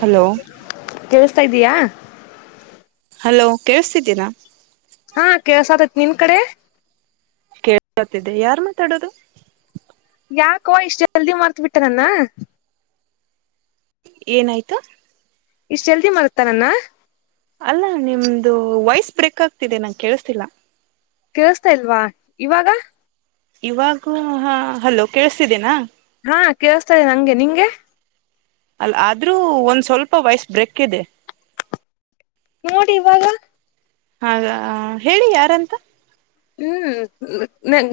Hello ಕೇಳಸ್ತಾ ಇದ್ದಯಾ hello ಕೇಳಸ್ತಿದ್ದೀರಾ ಹಾ ಕೇಳಸ್ತಿ ಅಯ್ತಿ ನಿಮ್ ಕಡೆ ಕೇಳ್ಕತಿದ್ದೆ ಯಾರ್ ಮಾತಾಡೋದು ಯಾಕೋ ಇಷ್ಟು ಜಲ್ದಿ ಮಾಡಾರ್ತ್ ಬಿಟ್ಟ ನನ್ನ ಏನಾಯ್ತು ಇಷ್ಟ ಜಲ್ದಿ ಮಾಡಾರ್ತ್ ನನ್ನ ಅಲ್ಲ ನಿಮ್ದು ವಯಸ್ ಬ್ರೇಕ್ ಆಗ್ತಿದೆ ನಂಗೆ ಕೇಳ್ತಿಲ್ಲ ಕೇಳಸ್ತಾ ಇಲ್ವಾ ಇವಾಗ ಇವಾಗ ಹ ಹಲೋ ಕೇಳಿಸತಿದೇನಾ ಹಾ ಕೇಳಸ್ತಾ ಇದ್ದೀ ನಂಗೆ ನಿಂಗೆ ಅಲ್ಲ ಆದ್ರೂ ಒಂದ್ ಸ್ವಲ್ಪ ವಯಸ್ಸ ಬ್ರಕ್ ಇದೆ ನೋಡಿ ಇವಾಗ ಹಾಗ ಹೇಳಿ ಯಾರಂತ ಹ್ಮ್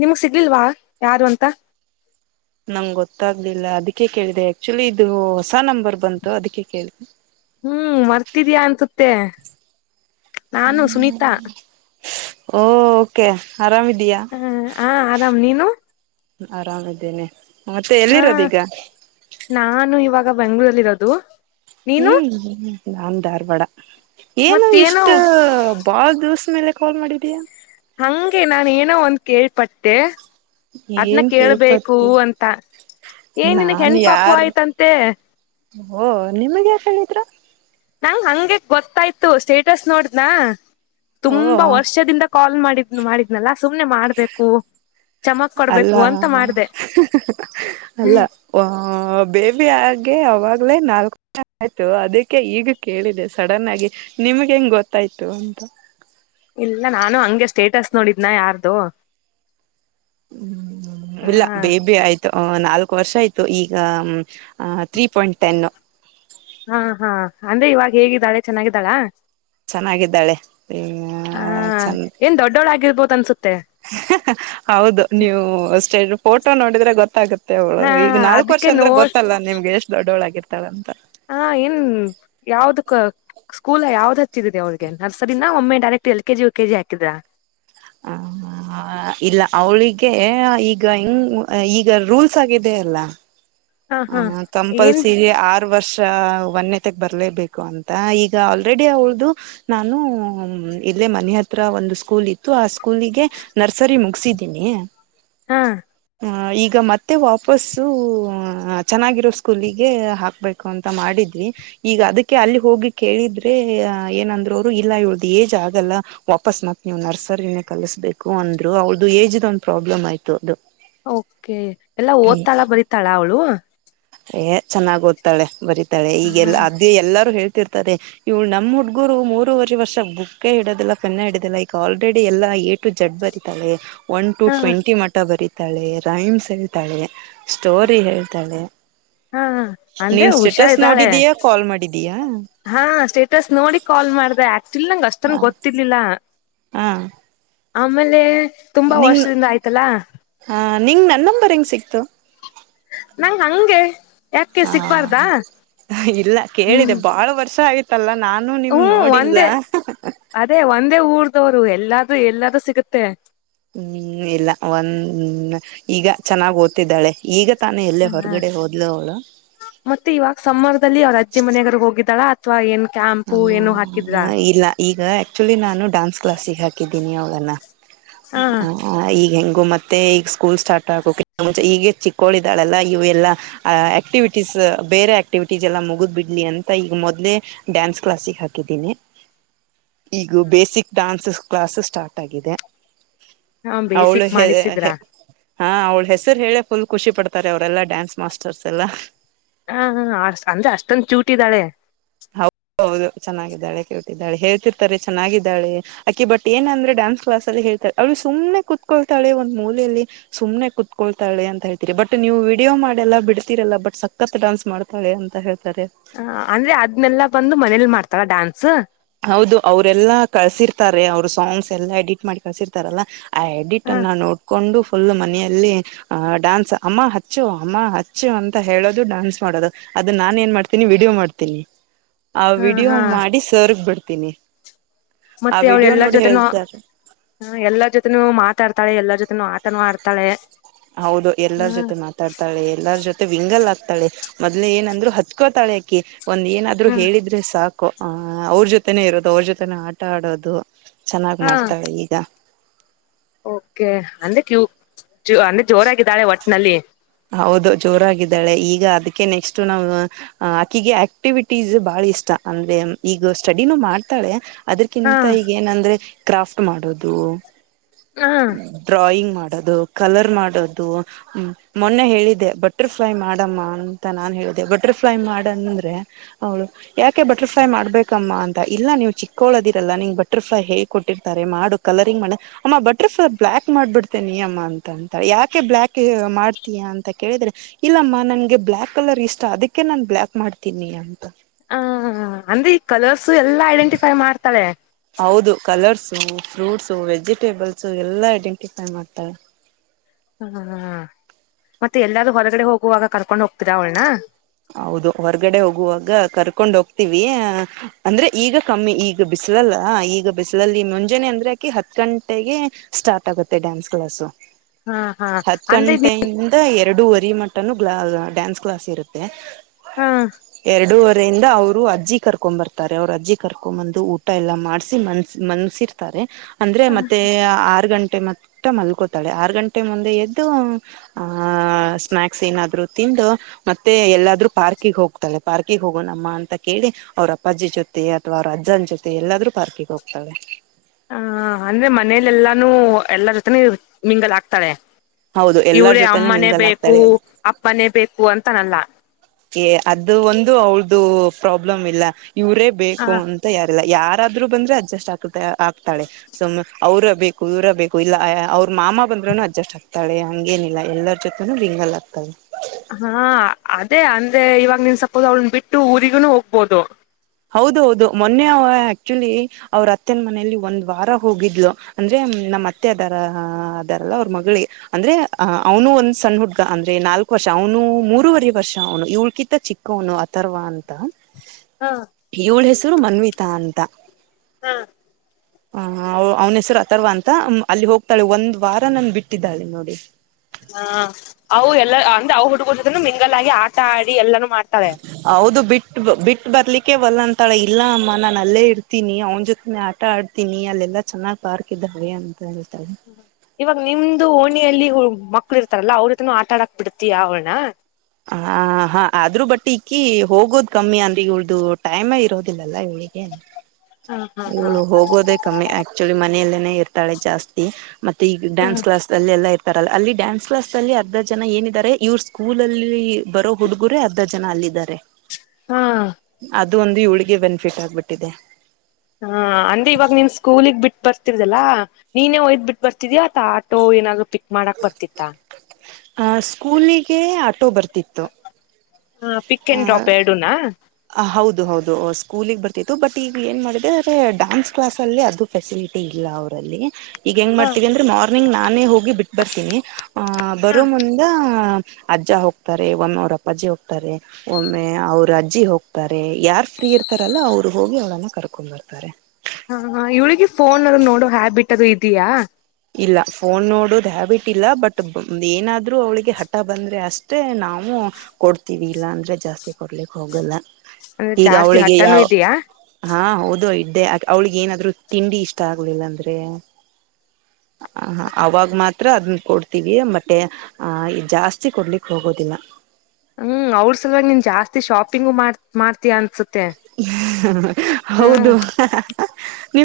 ನಿಮಗ್ ಸಿಗ್ಲಿಲ್ವಾ ಯಾರು ಅಂತ ನಂಗೆ ಗೊತ್ತಾಗ್ಲಿಲ್ಲ ಅದಕ್ಕೆ ಕೇಳಿದೆ ಆಕ್ಚುಲಿ ಇದು ಹೊಸ ನಂಬರ್ ಬಂತು ಅದಕ್ಕೆ ಕೇಳಿದೆ ಹ್ಮ್ ಮರ್ತಿದ್ಯಾ ಅಂನುತ್ತೆ ನಾನು ಸುನೀತಾ ಓ ಕೆ ಆರಾಮಿದ್ಯಾ ಹ ಹ ಆರಾಮ್ ನೀನು ಆರಾಮ್ದೇನೆ ಮತ್ತೆ ಆ ಎಲ್ಲಿರೋದ ಈಗ ನಾನು ಇವಾಗ ಬೆಂಗ್ಳೂರಲ್ಲಿ ಇರೋದು ಹ್ಮ್ ನಾನ್ ಧಾರ್ವಾಡ ಏನು ಮತ್ತೇನೋ ಇಷ್ಟ ಭಾಳ ದಿವಸ ಮೇಲೆ ಕಾಲ್ ಮಾಡಿದೀಯಾ.. ಹಂಗೆ ನಾನ ಏನೋ ಒಂದ್ ಕೇಳ್ಪಟ್ಟೆ ಅದ್ನ್ನ ಏನ್ ಕೇಳ್ಬೇಕು ಕೇಳ್ಪಟ್ಟಿ ಅಂತ ಏನ್ ನಿನಗ್ ನಾನ್ ಹೆಣ್ಣ ಪಾಪು ಯಾರ್ ಆಯ್ತಂತೆ.. ಓ ನಿಮಗ್ ಯಾರ್ ಹೇಳಿದ್ರು ನಂಗ್ ಹಂಗಗೆ ಗೊತ್ತಾಯ್ತು ಸ್ಟೇಟಸ್ ನೋಡ್ನಾ ಓ ತುಂಬಾ ವರ್ಷದಿಂದ ಕಾಲ್ ಮಾಡಿದ್ ಇದ ಮಾಡಿದ್ನಲ್ಲಾ ಸುಮ್ನೆ ಮಾಡ್ಬೇಕು ಚಮಕ್ ಅಲ್ಲ ಕೊಡ್ಬೇಕು ಅಂತ ಮಾಡ್ದ [unintelligible] ಅಲ್ಲ ಬೇಬಿ ಆಗೆ ಅವಾಗ್ಲೇ ನಾಲ್ಕು ಆಯ್ತು ಅದಕ್ಕೆ ಈಗ ಕೇಳಿದೆ ಸಡನ್ ಆಗಿ ನಿಮ್ಗೆ ಹೆಂಗ್ ಗೊತ್ತಾಯ್ತು ಅಂತ ಇಲ್ಲ ನಾನು ಹಂಗೆ ಸ್ಟೇಟಸ್ ನೋಡಿದ್ನ ಯಾರ್ದು ಹ್ಮ್್ಮ ಹ ಇಲ್ಲ ಬೇಬಿ ಆಯ್ತು ನಾಲ್ಕು ವರ್ಷ ಆಯ್ತು ಈಗ ತ್ರೀ ಪಾಯಿಂಟ್ ಟೆನ್ ಹಾ ಹಾ ಅಂದ್ರೆ ಇವಾಗ ಹೇಗಿದ್ದಾಳೆ ಚೆನ್ನಾಗಿದ್ದಾಳ ಚೆನ್ನಾಗಿದ್ದಾಳೆ [inaudible] ಹ ಚಂದ ಏನ್ ದೊಡ್ಡೋಳ ಆಗಿರ್ಬೋದ ಅನ್ಸುತ್ತೆ [unintelligible] ಹೌದು ನೀವು ಅಷ್ಟೆ ಫೋಟೋ ನೋಡಿದ್ರೆ ಗೊತ್ತಾಗುತ್ತೆ ಮತ್ತೆ ಅವ್ಳು ಹಾ ಈಗ ನಾಲ್ಕ್ ವರ್ಷ ಅದಕ್ಕೆ ಅಂದ್ರೆ ನೋಡ್ ಗೊತ್ತಲ್ಲಾ ನಿಮ್ಗೆ ಎಷ್ಟ್ ದೊಡ್ಡವಳ ಆಗಿರತಾಳ ಅಂತ ಹಾ ಏನ್ [inaudible] ಯಾವ್ದಕ್ಕ್ ಸ್ಕೂಲ್ ಯಾವ್ ಹಚ್ಚಿದಿದೆ ಅವ್ರಿಗೆ ನರ್ಸರಿನ ಒಮ್ಮೆ ಡೈರೆಕ್ಟ್ ಎಲ್ ಕೆಜಿ ವಓ ಕೆಜಿ ಹಾಕಿದ್ರಾ [inaudible] ಇಲ್ಲ ಅವಳಿಗೆ ಈಗ ಹಂಗ್ ಈಗ ರೂಲ್ಸ್ ಆಗಿದೆ ಅಲ್ಲ.. ಹ ಏನ್ ಕಂಪಲ್ಸರಿ ಆಗ ವರ್ಷ ಒನೆತಕ್ ಬರ್ಲೇಬೇಕು ಅಂತ ಈಗ ಆಲ್ರೆಡಿ ಅವಳ್ದು. ನಾನು ಇಲ್ಲೇ ಮನೆ ಹತ್ರ ಒಂದು ಸ್ಕೂಲ್ ಇತ್ತು ಆ ಸ್ಕೂಲಿಗೆ ನರ್ಸರಿ ಮುಗಸಿದ್ದೀನಿ ಹಾ ಹ ಈಗ ಮತ್ತೆ ವಾಪಸ್ಸು ಚೆನ್ನಾಗಿರೋ ಸ್ಕೂಲಿಗೆ ಹಾಕಬೇಕು ಅಂತ ಮಾಡಿದ್ವಿ ಈಗ ಅದಕ್ಕೆ ಅಲ್ಲಿ ಹೋಗಿ ಕೇಳಿದ್ರೆ ಅ ಏನಂದ್ರು ಅವ್ರು ಇಲ್ಲ ಇಳ್ದು ಏಜ್ ಆಗಲ್ಲ ವಾಪಸ್ ಮತ್ತ ನೀವು ನರ್ಸರಿನೇ ಕಲಸ್ಬೇಕು ಅಂದ್ರು ಅವ್ರ್ದ ಏಜ್ದ್ ಒಂದ್ ಪ್ರಾಬ್ಲಮ್ ಆಯ್ತು ಅದು ಓಕೆ ಎಲ್ಲಾ ಹ್ಮ್ ಓದ್ತಾಳ ಬರತಾಳ ಅವಳು ಏ ಚೆನ್ನಾಗ ಓದ್ತಾಳೆ ಬರೀತಾಳೆ ಹ ಈಗೆಲ್ಲ ಅದ ಎಲ್ಲಾರು ಹೇಳ್ತಿರ್ತಾರೆ ಇವ್ ನಮ್ಮ್ ಹುಡ್ಗುರು ಮೂರವರೆ ವರ್ಷ ಬುಕ್ ಹಿಡದಿಲ್ಲಫೆನ್ನ ಹಡಿದದಿಲ್ಲ ಈಗ ಆಲ್ರೆಡಿ ಎಲ್ಲಾ ಜಗ್ಗ ಬರಿತಳೆ ಒನ್ ಟು ಹಾ ಟ್ವೆಂಟಿ ಮಠ ಬರೀತಾಳೆ ರೈಮ್ಸ್ ಹೇಳ್ತಾಳೆ ಸ್ಟೋರಿ ಹ ತಳೆ ಹಾ ಅಂದ್ರೆ ನೀನ್ ಹುಷಾರ್ ಸ್ಟೇಟಸ್ ಇದ್ದಾಳೆ ನೋಡಿದೀಯಾ ಕಾಲ್ ಮಾಡಿದೀಯಾ ಹಾ ಸ್ಟೇಟಸ್ ನೋಡಿ ಕಾಲ್ ಮಾಡ್ದ ಆಕ್ಚುಲಿ ನಂಗ ಅಷ್ಟನ್ ಹಾ ಗೊತ್ತಿರ್ಲಿಲ್ಲ ಹಾ ಆಮೇಲೆ ತುಂಬಾ ವರ್ಷದಿಂದ ಆಯ್ತಲ್ಲಾ. ಹಾ ನಿಂಗ್ ನನ್ನಂಬರ್ ಹೆಂಗ್ ಸಿಕ್ತು ನಂಗ ಹಂಗೆ. ಯಾಕೆ ಸಿಗ್ಬಾರ್ದಾ ಹಾ ಇಲ್ಲ ಕೇಳಿದೆ ಹ್ಮ್ ಬಾಳ ವರ್ಷ ಆಯತು ಅಲ್ಲಾ ನಾನು ನಿಮ್ ಹ್ಮ್ ನೋಡಿಲ್ಲ ಒಂದೇ ಅದೇ ಒಂದೇ ಊರ್ದವರು ಎಲ್ಲಾದೂ ಎಲ್ಲಾದೂ ಸಿಗುತ್ತೆ. ಹ್ಮ್ ಇಲ್ಲ ಒಂದ್ ಈಗ ಚೆನ್ನಾಗಿ ಓದ್ತಿದ್ದಾಳೆ ಈಗ ತಾನು ಎಲ್ಲೇ ಹ ಹೊರಗಡೆ ಹೋದಲು ಅವಳು. ಮತ್ತೆ ಇವಾಗ ಸಮ್ಮರ್ದಲ್ಲಿ ಅವ್ರ ಅಜ್ಜಿ ಮನೆಯಾಗದ್ರೂ ಹೋಗಿದ್ದಾಳಾ ಅಥವಾ ಏನ್ ಕ್ಯಾಂಪು ಏನು ಹ್ಮ ಹಾಕಿದ್ರಾ. ಇಲ್ಲ ಈಗ ಆಕ್ಚುಲಿ ನಾನು ಡಾನ್ಸ್ ಕ್ಲಾಸಿಗೆ ಹಾಕಿದ್ದೀನಿ ಅವಳನ್ನ ಹ ಅ ಆ ಈಗ ಹೆಂಗು ಮತ್ತೆ ಈಗ ಸ್ಕೂಲ್ ಸ್ಟಾರ್ಟ್ ಆಗಕ್ಕೂ ಮುಂಚೆ ಈಗ ಚಿಕ್ಕೋಳಿದಾಳೆಲ್ಲ ಇವೆ ಎಲ್ಲಾ ಆ ಆಕ್ಟಿವಿಟೀಸ್ ಬೇರೆ ಆಕ್ಟಿವಿಟೀಸ್ ಎಲ್ಲಾ ಮುಗುದ್ ಬಿಡ್ಲಿ ಅಂತ ಈಗ ಮೊದ್ಲೆೇ ಡ್ಯಾನ್ಸ್ ಕ್ಲಾಸಿಗೆ ಹಾಕಿದ್ದೀನಿ. ಈಗ ಬೇಸಿಕ್ ಡಾನ್ಸ್ ಕ್ಲಾಸ್ಸೂ ಸ್ಟಾರ್ಟ್ ಆಗಿದೆ. ಹ ಅವಳು ಬೇಸಿಕ್ ಹೆ ಮಾಡಿಸಿದ್ರ ಹೆ ಹಾ ಅವಳು ಹೆಸರು ಹೇಳೆ ಪುಲ್ ಖುಷಿ ಪಡ್ತಾರೆ ಅವರೆಲ್ಲಾ ಡ್ಯಾನ್ಸ್ ಮಾಸ್ಟರ್ಸ್ ಎಲ್ಲಾ. ಹಾ ಹ ಅ ಅಂದ್ರೆ ಅಷ್ಟೊಂದು ಕ್ಯೂಟ್ ಇದ್ದಾಳೆ. ಹೌದು ಚೆನ್ನಾಗಿದ್ದಾಳೆ ಕೇಳ್ತಿದ್ದಾಳೆ ಹೇಳ್ತಿರ್ತಾರೆ ಚೆನ್ನಾಗಿದ್ದಾಳೆ ಅಕ್ಕಿ ಬಟ್ ಏನ್ ಅಂದ್ರೆ ಡ್ಯಾನ್ಸ್ ಕ್ಲಸ್ ಅಲ್ಲಿ ಹೇಳ್ತಾಳೆ. ಅವಳು ಸುಮ್ಮನೆ ಕೂತ್ಕೊತ್ತಾಳೆ ಒಂದ್ ಮೂಲೆಯಲ್ಲಿ. ಸುಮ್ನೆ ಕುತ್ಕೂಳ್ತಾಳೆ ಅಂತ ಹೇಳ್ತೀರಿ ಬಟ್ ನೀವು ವಿಡಿಯೋ ಮಾಡಲ್ಲೆ ಬಿಡ್ತತೀರೆಲ್ಲ ಬಟ್ ಸಕ್ಕತ್ ಡಾನ್ಸ್ ಮಾಡ್ ತಾಳೆ ಅಂತ ಹೇಳ್ತಾರೆ. ಹ ಅಂದ್ರೆ ಅದ್ನೆಲ್ಲಾ ಬಂದು ಮನೇಲಿ ಮಾಡ್ತಾಳ ಡ್ಯಾನ್ಸ್ ಹೌದು ಅವ್ರೆಲ್ಲಾ ಕಳ್ಸಿರ್ತಾರೆ ಅವರು ಸಾಂಗ್ಸ್ ಎಲ್ಲಾ ಎಡಿಟ್ ಮಾಡಿ ಕಳ್ಸಿರ್ತಾರೆಲ್ಲ. ಆ ಎಡಿಟ್ ಹ ಅನ್ನು ನೋಡ್ಕೊಂಡು ಪುಲ್ ಮನೆಯಲ್ಲಿ. ಅ ಡಾನ್ಸ್ ಅಮ್ಮ ಹಚ್ಚು ಅಮ್ಮ ಹಚ್ಚು ಅಂತ ಹೇಳೋದು ಡಾನ್ಸ್ ಮಾಡೋದು. ಅದನ್ನ ನಾನು ಏನ್ ಮಾಡ್ತನಿ ವಿಡಿಯೋ ಮಾಡ್ತೀನಿ. ಆ ಹ ವಿಡಿಯೋ ಹಾ ಮಾಡಿ ಸರ್ಗ್ ಬಿಡ್ತೀನಿ. ಆ ಮತ್ತೆ ಅವಳು ವಿಡಿಯೋ ಎಲ್ಲಾ ನೋಡಿ ಜೊತೆನೂ ಹೇಳ್ತಾರೆ ಹ ಎಲ್ಲರೂ ಜೊತೆನೂ ಮಾತಾಡ್ತಾಳೆ ಎಲ್ಲಾರು ಜೊತೆನೂ ಆಟನೂ ಆಡ್ತಾಳೆ. ಹೌದು ಎಲ್ಲರ ಹ ಜೊತೆನೂ ಆ ಮಾತಾಡ್ತಾಳೆ ಎಲ್ಲಾರ ಜೊತೆನೂ ಮಿಂಗಲ್ ಆಗ್ತಾಳೆ ಮೊದಲೆ ಏನಂದ್ರು ಹತ್ಕೋತಾಳೆ ಅಕಿ ಒಂದ್ ಏನ್ ಆದ್ರು ಹ ಹೇಳಿದ್ರೆ ಸಾಕು ಆ ಅವ್ರ ಜೊತೆನೆೇ ಇರೋದು ಅವ್ರ ಜೊತೆನೇ ಆಟ ಆಡೋದು. ಚೆನ್ನಾಗ್ ಹ ಮಾಡ್ತಾಳೆ ಈಗ ಓಕೆ ಅಂದ್ರೆ ಕ್ಯೂ ಅಂದ್ರೆ ಜೋರಾಗಿದ್ದಾಳೆ ಒಟ್ನಲ್ಲಿ. ಹೌದು ಜೋರಾಗಿದ್ದಾಳೆ ಈಗ ಅದಕ್ಕೆ ನೆಕ್ಸ್ಟ್ ನಾವು ಅ ಆಕಿಗೆ ಆಕ್ಟಿವಿಟೀಸ್ ಬಾಳ ಇಷ್ಟ ಅಂದ್ರೆ ಈಗ ಸ್ಟಡಿನೂ ಮಾಡ್ತಾಳೆ. ಹ ಅದಕಿಂತ ಈಗ ಏನಂದ್ರೆ ಕ್ರಾಫ್ಟ್ ಮಾಡೋದು. ಹಾ ಡ್ರಾಯಿಂಗ್ ಮಾಡೋದು ಕಲರ್ ಮಾಡೋದು ಹ್ಮ್ ಮೊನ್ನೆ ಹೇಳಿದೆ ಬಟರ್ ಪ್ಲೈ ಮಾಡಮ್ಮ ಅಂತ ನಾನ್ ಹೇಳಿದೆ ಬಟರ್ ಪ್ಲೈ ಮಾಡ್ ಅಂದ್ರೆ. ಅವಳು ಯಾಕೆ ಬಟರ್ ಫ್ಲೈ ಮಾಡ್ಬೇಕಮ್ಮ ಅಂತ ಇಲ್ಲ ನೀವು ಚಿಕ್ಕೋಳದಿರಲ್ಲ ನಿಂಗ್ ಬಟರ್ ಫ್ಲೈ ಹೇಳಿ ಕೊಟ್ಟಿರ್ತಾರೆ ಮಾಡು. ಕಲರಿಂಗ್ ಮಾಡ್ ಅಮ್ಮ ಬಟರ್ ಫ್ಲೈ ಬ್ಲಾಕ್ ಮಾಡ್ಬಿಡ್ತೆೇನಿ ಅಮ್ಮ ಅಂತ ಅಂತಾಳೆ ಯಾಕೆ ಬ್ಲಾಕ್ ಮಾಡ್ ತ್ತಿಯ ಅಂತ ಕೇಳಿದ್ರೆ ಇಲ್ಲಮ್ಮ ನನ್ಗೆ ಬ್ಲಾಕ್ ಕಲರ್ ಇಷ್ಟ ಅದಕ್ಕೆ ನಾನ್ ಬ್ಲಾಕ್ ಮಾಡ್ತೀನಿ ಅಂತ. ಹ ಅಂದ್ರೆ ಈಗ ಕಲರ್ಸ್ ಎಲ್ಲಾ ಐಡೆಂಟಿಫೈ ಮಾಡ್ತಾಳೆ. ಹೌದು ಕಲರ್ಸು, ಪ್ರೂಟ್ಸು, ವೆಜಿಟೇಬಲ್ಸು, ಎಲ್ಲಾ ಐಡೆಂಟಿಫೈ ಮಾಡ್ತಾಳೆ. ಹಾ ಹಾ ಮತ್ತೆ ಎಲ್ಲಾದ್ರೂ ಹೊರಗಡೆ ಹೋಗುವಾಗ ಕರ್ಕೊಂಡ್ ಹೋಗ್ತೀರಾ ಅವಳನ. ಹೌದು ಹೊರಗಡೆ ಹೋಗುವಾಗ ಕರ್ಕೊಂಡ್ ಹೋಗ್ತೀವಿ ಅಂದ್ರೆ ಈಗ ಕಮ್ಮಿ ಈಗ ಬಿಸಲಲ್ಲ ಈಗ ಬಿಸಲಲ್ಲಿ ಮುಂಜಾನೆ ಅಂದ್ರೆ ಅಕಿ ಹತ್ ಗಂಟೆಗೆ ಸ್ಟಾರ್ಟ್ ಆಗುತ್ತೆ ಡ್ಯಾನ್ಸ್ ಕ್ಲಾಸ್ಸು ಹಾ ಹಾ ಹತ್ತು ಅಂದ್ರೆ ಗಂಟೆಯಿಂದ್ ಎರಡುುವರಿ ಮಟ್ಟನು ಗ್ಲಾ ಡ್ಯಾನ್ಸ್ ಕ್ಲಾಸ್ ಇರುತ್ತೆ. ಹ ಎರಡೂವರೆ ಇಂದ ಅವರು ಅದ್ ಅಜ್ಜಿ ಕರ್ಕೊ ಬರ್ತಾರೆ ಅವರು ಅಜ್ಜಿ ಕರ್ಕೊ ಬಂದು ಊಟ ಎಲ್ಲಾ ಮಾಡ್ಸಿ ಮನ್ಸ್ ಮನ್ಸಿರ್ತಾರೆ. ಅಂದ್ರೆ ಮತ್ತೆ ಆರು ಗಂಟೆ ಮತ್ತೆ ಮಲ್ಕೋತಾಳೆ ಆರು ಗಂಟೆ ಮುಂದೆ ಎದ್ದು ಆ ಸ್ನಾಕ್ಸ್ ಏನಾದ್ರು ತಿಂದು. ಮತ್ತೆ ಎಲ್ಲಾದ್ರೂ ಪಾರ್ಕಿಗೆ ಹೋಗ್ತಾಳೆ ಪಾರ್ಕಿಗೆ ಹೋಗೋಣಮ್ಮ ಅಂತ ಕೇಳಿ, ಅವ್ರ ಅಪ್ಪಾಜಿ ಜೊತೆ ಅಥವಾ ಅವ್ರ ಅಜ್ಜಾನ್ ಜೊತೆ ಎಲ್ಲಾದ್ರೂ ಪಾರ್ಕಿಗೆ ಹೋಗ್ತಾಳೆ. ಹ ಅಂದ್ರೆ ಮನೇಲೆ ಎಲ್ಲಾನು ಎಲ್ಲರೂ ಜೊತೆನೂ ಮಿಂಗಲ್ ಆಗ್ತಾಳೆ. ಹೌದು ಎಲ್ಲಾರ ಇವ್ರಳೆ ಜೊತೆನೂ ಅಮ್ಮನೇ ಮಿಂಗಲ್ ಬೇಕು ಆಗ್ತಾಳೆ ಅಪ್ಪನೇ ಬೇಕು ಅಂತನಲ್ಲ. ಛೇ ಅದು ಒಂದು ಅವ್ರ್ದು ಪ್ರಾಬ್ಲಮ್ ಇಲ್ಲ ಇವರೇ ಬೇಕು ಹ ಅ. ತಯಾರಿಲ್ಲ ಯಾರಾದ್ರೂ ಬಂದ್ರೆ ಅಡ್ಜಸ್ಟ್ ಆ ಆಗ್ತಾಳೆ. ಸುಮ್ನೆ ಅವ್ರೆ ಬೇಕು ಇವರೇ ಬೇಕು ಇಲ್ಲ ಅವ್ರು ಮಾಮ ಬಂದ್ರೂನೂ ಅಡ್ಜಸ್ಟ್ ಆಗ್ ತಳೆ ಹಂಗೇನಿಲ್ಲ ಎಲ್ಲರೂ ಜೊತೆನೂ ಮಿಂಗಲ್ ಆಗ್ತಳೆ. ಹಾ ಅದೇ ಅಂದ್ರೆ ಇವಾಗ ನಿನ್ ಸಪೋಸ್ ಅವ್ನ ಬಿಟ್ಟು ಊರಿಗುನು ಹೋಗ್ಬೋದು. ಹೌದು ಹೌದು ಮೊನ್ನೆ ಅ ಆಕ್ಚುಲಿ ಅವ್ರು ಅತ್ತೆ ಮನೆಯಲ್ಲಿ ಒಂದ್ ವಾರ ಹೋಗಿದ್ಲು. ನಿಜ ನಮ್ಮ್ ಅತ್ತೆ ಬ ರ ಹ ಬರಲ್ಲ ಅವ್ರು ಮಗಳಿಗೆ. ಅಂದ್ರೆ ಅ ಅವನು ಒಂದ್ ಸಣ್ಣ ಹುಡ್ಗ ಅಂದ್ರೆ ನಾಲ್ಕು ವರ್ಷ ಅವನು ಮೂರುವರೆ ವರ್ಷ ಅವನು ಇವಳ್ಕಿಂತ ಚಿಕ್ಕ ಕನು ಅಥರ್ವ ಅಂತ. ಹಾ ಇವಳು ಹೆಸರು ಮನ್ವಿತಾ ಅಂತ. ಹಾ ಹ ಅವ್ನ ಹೆಸರು ಅಥರ್ವ ಅಂತ ಅಲ್ಲಿಗೆ ಹೋಗ್ತಾಳೆ ಒಂದ್ ವಾರ ನನನ್ನು ಬಿಟ್ಟಿದ್ದಾಳೆ ನೋಡಿ. ಹಾ ಅವಳು ಎಲ್ಲ ಅಂದ್ರೆ ಅ ಹುಡುಗರೂ ಜೊತೆನು ಮಿಂಗಲ್ ಆಗಿ ಆಟ ಆಡಿ ಎಲ್ಲಾನೂ ಮಾಡಿ, [inaudible] ಹೌದು ಬಿಟ್ಟ ಬಿಟ್ಟು ಬರ್ಲಿಕ್ಕೆ ಒಲ್ಲ ಅಂತಾಳ ಇಲ್ಲ ಅಮ್ಮ ನಾನು ಅಲ್ಲೇ ಇರ್ತೀನಿ ಅವ್ನ ಜೊತೆನೆ ಆಟ ಆಡ್ ತಿನಿಯಲ್ಲೆಲ್ಲಾ ಚೆನ್ನಾಗ್ ಪಾರ್ಕ್ ಇದ್ದ ಭಯ ಅನ್ಕೊಂಡಿರ್ತಾರೆ. ಇವಾಗ ನಿಮ್ದು ಓಣಿಯಲ್ಲಿ ಮಕ್ಳು ಇರ್ತಾರಲ್ಲಾ ಅವರತ್ರನೂ ಆಟ ಆಡಾಕ್ ಬಿಡ್ತೀಯ ಅವ್ಳ್ನ. ಹ ಹಾ ಆದ್ರೂ ಬಟ್ಟಿ ಇಕ್ಕಿ ಹೋಗೋದು ಕಮ್ಮಿ ಅಂದ್ರಿ ಇವಳ್ದು ಟೈಮೇ ಇರೋದಿಲಲ್ಲ ಇವಳಿಗೆ. ಹಾ ಹಾ ಹಾ ಇವಳು ಹೋಗೋದೇ ಕಮ್ಮಿ ಆಕ್ಚುಲಿ ಮನೆಯಲ್ಲೇನೆ ಇರ್ತಾಳೆ ಜಾಸ್ತಿ ಮತ್ತೆ ಈಗ ಹ್ಮ ಡ್ಯಾನ್ಸ್ ಕ್ಲಾಸ್. ಅಲ್ಲಿ ಎಲ್ಲಾ ಇರ್ತಾರಲ್ಲ ಅಲ್ಲಿ ಡ್ಯಾನ್ಸ್ ಕ್ಲಾಸ್ ಅಲ್ಲಿ ಅರ್ಧ ಜನ ಏನಿದ್ದಾರೆ ಇವ್ರ ಸ್ಕೂಲ್ ಅಲ್ಲಿ ಬರೋ ಹುಡುಗುರೇ ಅರ್ಧ ಜನ ಅಲ್ಲಿದ್ದಾರೆ ಹಾ ಅದು ಒಂದು ಇವಳಿಗೆ ಬೆನಿಫಿಟ್ ಆಗ್ಬಿಟ್ಟಿದೆ. ಹಾ ಅಂದ್ರೆ ಇವಾಗ ನಿನ್ ಸ್ಕೂಲಿಗ್ ಬಿಟ್ಟು ಬರ್ತಿರ್ದಲ್ಲಾ. ನೀನೇ ಒಯದ್ಬ್ ಬಿಟ್ಟು ಬರ್ತಿದ್ಯಾ ಆತ ಆಟೋ ಏನಾದ್ರು ಪಿಕ್ ಮಾಡಕ್ ಬರ್ತಿತ್ತಾ. ಆ ಸ್ಕೂಲಿಗೆ ಆಟೋ ಬರ್ತಿತ್ತು. ಹ ಪಿಕ್ ಅಂಡ್ ಡ್ರಾಪ್ ಎರಡುನಾ. ಆ ಹೌದು ಹೌದು ಸ್ಕೂಲಿಗ್ ಬರ್ತಿತ್ತು ಬಟ್ ಈಗ ಏನ್ ಮಾಡಿದೆ ಆದ್ರೆ ಡಾನ್ಸ್ ಕ್ಲಾಸ್ ಅಲ್ಲಿ ಅದು, ಫೆಸಿಲಿಟಿ ಇಲ್ಲ ಅವರಲ್ಲಿ, ಈಗ ಹೆಂಗ್ ಹಾ ಮಾಡ್ತೀವಿ ಅಂದ್ರೆ ಮಾರ್ನಿಂಗ್ ನಾನೇ ಹೋಗಿ ಬಿಟ್ಟು ಬರ್ತೀನಿ ಆಹ್ ಹಾ ಬರೋ ಮುಂ ಅಜ್ಜ ಹೋಗ್ತಾರೆ ಒಮ್ಮೆ ಅವರು ಅಪ್ಪಾಜ್ಜಿ ಹೋಗ್ತಾರೆ ಒಮ್ಮೆ ಅವರು ಅಜ್ಜಿ ಹೋಗ್ತಾರೆ. ತಾರೆ ಯಾರ್ ಫ್ರೀ ಇರ್ತಾರಲ್ಲ ಅವರು ಹೋಗಿ ಅವಳನ್ನ ಕರ್ಕೊಂಡ್ ಬರ್ತಾರೆ. ಹಾ ಹ ಇವಳಿಗೆ ಫೋನ್ ಎಲ್ಲಾ ನೋಡ ಹ್ಯಾಬಿಟ್ ಅದು ಇದೆಯಾ. ಇಲ್ಲ ಫೋನ್ ನೋಡೋದು ಹ್ಯಾಬಿಟ್ ಇಲ್ಲ ಬಟ್ ಏನಾದರೂ ಅವಳಿಗೆ ಹಠ ಬಂದರೆ ಅಷ್ಟೇ ನಾವು, ಕೊಡ್ತೀವಿ ಇಲ್ಲಾ ಅಂದ್ರೆ ಜಾಸ್ತಿ ಕೊಡ್ಲಿಕ್ ಹೋಗಲ್ಲ ಅಂದ್ರೆ ಈಗ ಜಾಸ್ತಿ ಅವಳಿಗೆ ಹಠನೂ ಯಾವ ಇದೆಯಾ ಹಾ ಹೌದು ಇದ್ದೆ ಅವ್ಳಿಗೆ ಏನಾದ್ರು ತಿಂಡಿ ಇಷ್ಟ ಆಗೋದಿಲ್ಲ ಅಂದ್ರೆ. ಹ ಹ ಅವಾಗ ಮಾತ್ರ ಅದನ್ನು ಕೊಡ್ತೀವಿ ಮಟ್ಟೆ ಆ ಇ ಜಾಸ್ತಿ ಕೊಡ್ಲಿಕ್ ಹೋಗೋದಿಲ್ಲ. ಹ್ಮ್ ಅವ್ರು ಸಲುವಾಗಿ ನೀನ್ ಜಾಸ್ತಿ ಶಾಪಿಂಗು ಮಾಡ್ ಮಾಡ್ತಿಯಾ ಅನ್ಸಿತ್ತ್ ಹೌದು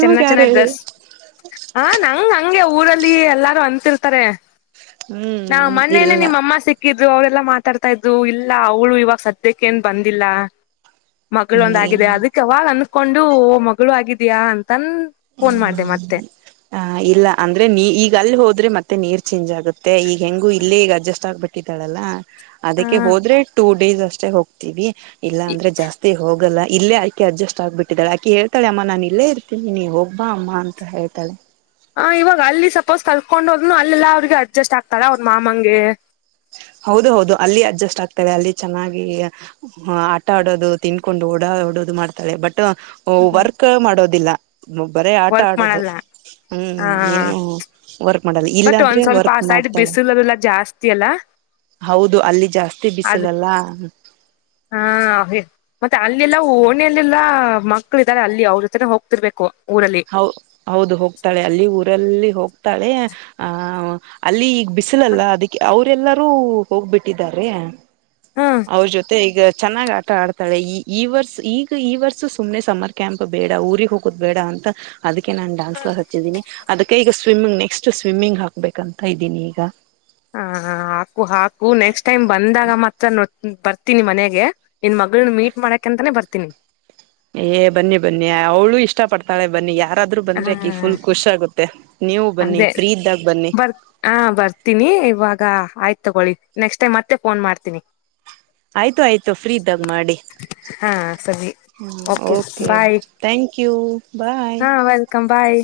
ಚೆನ್ನ ಯಾರು ಹೇಳಿ ಚೆನ್ನಗ್ದಸ್ ಹ ನಂಗ್ ಹಂಗೆ ಊರಲ್ಲಿ ಎಲ್ಲಾರು ಅಂತಿರ್ತಾರೆ. ನಾ ಹ್ಮ್ ಮೊನೇನೆ ಇಲ್ಲ ನಿಮ್ಮ ಅಮ್ಮ ಸಿಕ್ಕ ಹಗಿದ್ರು ಅವರೆಲ್ಲಾ ಮಾತಾಡ್ತಾ ಇದ್ರು ಇಲ್ಲ ಅವಳು ಇವಾಗ ಸದ್ಯಕ್ಕೆ ಏನ್ ಬಂದಿಲ್ಲ ಮಗಳು ಒಂದ ಆಗಿದೆ ಹ್ಮ್ ಅದಕ್ಕೆ ಅವಾಗ ಅನ್ಸ್ಕೊಂಡು ಮಗಳು ಆಗಿದಯಾ ಅಂತನ್. ಫೋನ್ ಮಾಡ್ದೆ ಮತ್ತೆ. ಹಾ ಇಲ್ಲ ಅಂದ್ರೆ ನೀ ಈಗ ಅಲ್ಲಿ ಹೋದ್ರೆ ಮತ್ತೆ ನೀರ್ ಚೇಂಜ್ ಆಗುತ್ತೆ ಈಗ ಹೆಂಗು ಇಲ್ಲೇ ಈಗ ಅಡ್ಜಸ್ಟ್ ಆಗ್ಬಿಟ್ಟೆ. ಹತಿತಾಳಲ್ಲ. ಅದಕ್ಕೆ ಹೋದ್ರೆ ಟೂ ಡೇಸ್ ಅಷ್ಟೆ ಹೋಗ್ತೀವಿ ಇಲ್ಲಾ ಅಂದ್ರೆ ಜಾಸ್ತಿ ಹೋಗಲ್ಲ ಇಲ್ಲೆ ಈಗ. ಅಕೆ ಅಡ್ಜಸ್ಟ್ ಆಗ್ಬಟ್ಟಿದ್ದಾಳ ಆಕೆ ಹೇತಾಳ ಅಮ್ಮ ನಾನು ಇಲ್ಲೇ ಇತೀನಿ ನೀವು ಹೋಗಿ ಬಾ ಅಂತಾ ಹೇಳ್ತಾಳೆ ಹಾ ಇವಾಗ ಅಲ್ಲಿ ಸಪೋಸ್ ಕಲ್ತ್ಕೊಂಡೋದ್ನು ಅಲ್ಲೆಲ್ಲಾ ಅವ್ರಿಗೆ ಅಡ್ಜಸ್ಟ್ ಆಗ್ತಲ್ಲ ಅವ್ರ ಮಾಮಂಗೆ. ಹೌದು ಹೌದು ಅಲ್ಲಿ ಅಡ್ಜಸ್ಟ್ ಆಗ್ತಾಳೆ ಅಲ್ಲಿ ಚೆನ್ನಾಗಿ. ಹಾ ಆಟ ಆಡೋದು ತಿನ್ಕೊಂಡು ಓಡು ಓಡೋದು ಮಾಡ್ತಾಳೆ ಬಟ್ ಹ ವರ್ಕ್ ಮಾಡೋದಿಲ್ಲಾ. ಬರೇ ಆಟ ವರ್ಕ್ ಆಡೋದು. ಮಾಡಲ್ಲ ಹ್ಮ್ ಆ ಏನು ವರ್ಕ್ ಮಾಡಲ್ಲ ಬಟ್ ಇಲ್ಲಾದ್ರೆ ಒಂದ್ ಸ್ವಲ್ಪ ವರ್ಕ್ ಆ ಸೈಡ್ ಮಾಡ್ತಾಳೆ. ಬಿಸಿಲುಲ್ಲ ಜಾಸ್ತಿ ಅಲ್ಲ ಹೌದು ಅಲ್ಲಿ ಜಾಸ್ತಿ ಅದ್ ಬಿಸಿಲಲ್ಲಾ. ಹಾ ಮತ್ತೆ ಅಲ್ಲೆಲ್ಲಾ ಓಣಿಯಲ್ಲೆಲ್ಲಾ ಮಕ್ಳು ಇದ್ದಾರೆ ಅಲ್ಲಿ ಅವ್ರ ಜೊತೆನೆ ಹೋಗ್ತಿರ್ಬೇಕು ಊರಲ್ಲಿ. ಹೌ ಹೌದು ಹೋಗ್ತಾಳೆ ಅಲ್ಲಿ ಊರಲ್ಲಿ ಹೋಗ್ತಾಳೆ ಆ ಅಲ್ಲಿ ಈ. ಬಿಸಿಲಲ್ಲಾ ಅಂದಕ್ಕೆ ಅವ್ರಲ್ಲರೂ ಹೋಗ್ಬಿಟ್ಟಿದ್ದಾರೆ. ಹ್ಮ್ ಅವ್ರ ಜೊತೆ ಈಗ ಚೆನ್ನಾಗಿ ಆಟ ಆಡ್ತಾ ತಾಳೆ ಈ ಈ ವರ್ಷ ಈಗ ಈ ವರ್ಷ ಸುಮ್ನೆ ಸಮಮ್ಮರ್ ಕ್ಯಾಂಪ್ ಬೇಡ ಊರಿಗೆ ಹೋಗುದ್ ಬೇಡ್ ಅಂತಾ. ಅದಕ್ಕೆ ನಾ ಡಾನ್ಸ್ ಕ್ಲಾಸ್ ಹಚ್ಚಿದ್ದೀನಿದಕ್ಕ ಈಗ ಸ್ವಿಮ್ಮಿಂಗ್ ನೆಕ್ಸ್ಟ್ ಸ್ವಿಮ್ಮಿಂಗ್ ಹಾಕ್ಬೇಕ ಅಂತಾ ಇದೀನಿ ಈಗ. ಹ ಹ ಹಾಕು ಹಾಕು ನೆಕ್ಸ್ಟ್ ಟೈಮ್ ಬಂದಾಗ ಮಾತ್ರ ನ ಬರ್ತೀನಿ ಮನೆಗೆ ನಿನ್ ಮಗಳನ್ನ ಮೀಟ್ ಮಾಡಕ್ ಅಂತಾನೇ ಬರ್ತೀನಿ ಏ ಬನ್ನಿ ಬನ್ನಿ ಅವಳು ಇಷ್ಟ ಪಡ್ತಾಳೆ ಬನ್ನಿ ಯಾರ ಯಾದ್ರರು ಹ ಬಂದ್ರೆ ಆಕಿ ಫುಲ್ ಖುಷ ಆಗುತ್ತೆ ನೀವು ಬನ್ನಿ ಅದೇ ಫ್ರೀ ಇದ್ದಾಗ ಬನ್ನಿ ಬರ್ ಹಾ ಬರ್ತೀನಿ ಇವಾಗ ಆಯ್ತತ್ ತಗೊಳ್ಳಿ ನೆಕ್ಸ್ಟ್ ಟೈಮ್ ಮತ್ತೆ ಫೋನ್ ಮಾಡ್ತೀನಿ ಆಯ್ತು ಆಯ್ತು ಫ್ರೀ ಇದ್ದಾಗ ಮಾಡಿ ಹಾ ಸರಿ ಹಾ ಓಕೆ ಥ್ಯಾಂಕ್ ಯು ಬಾಯ್ ಕಂಬಾಯ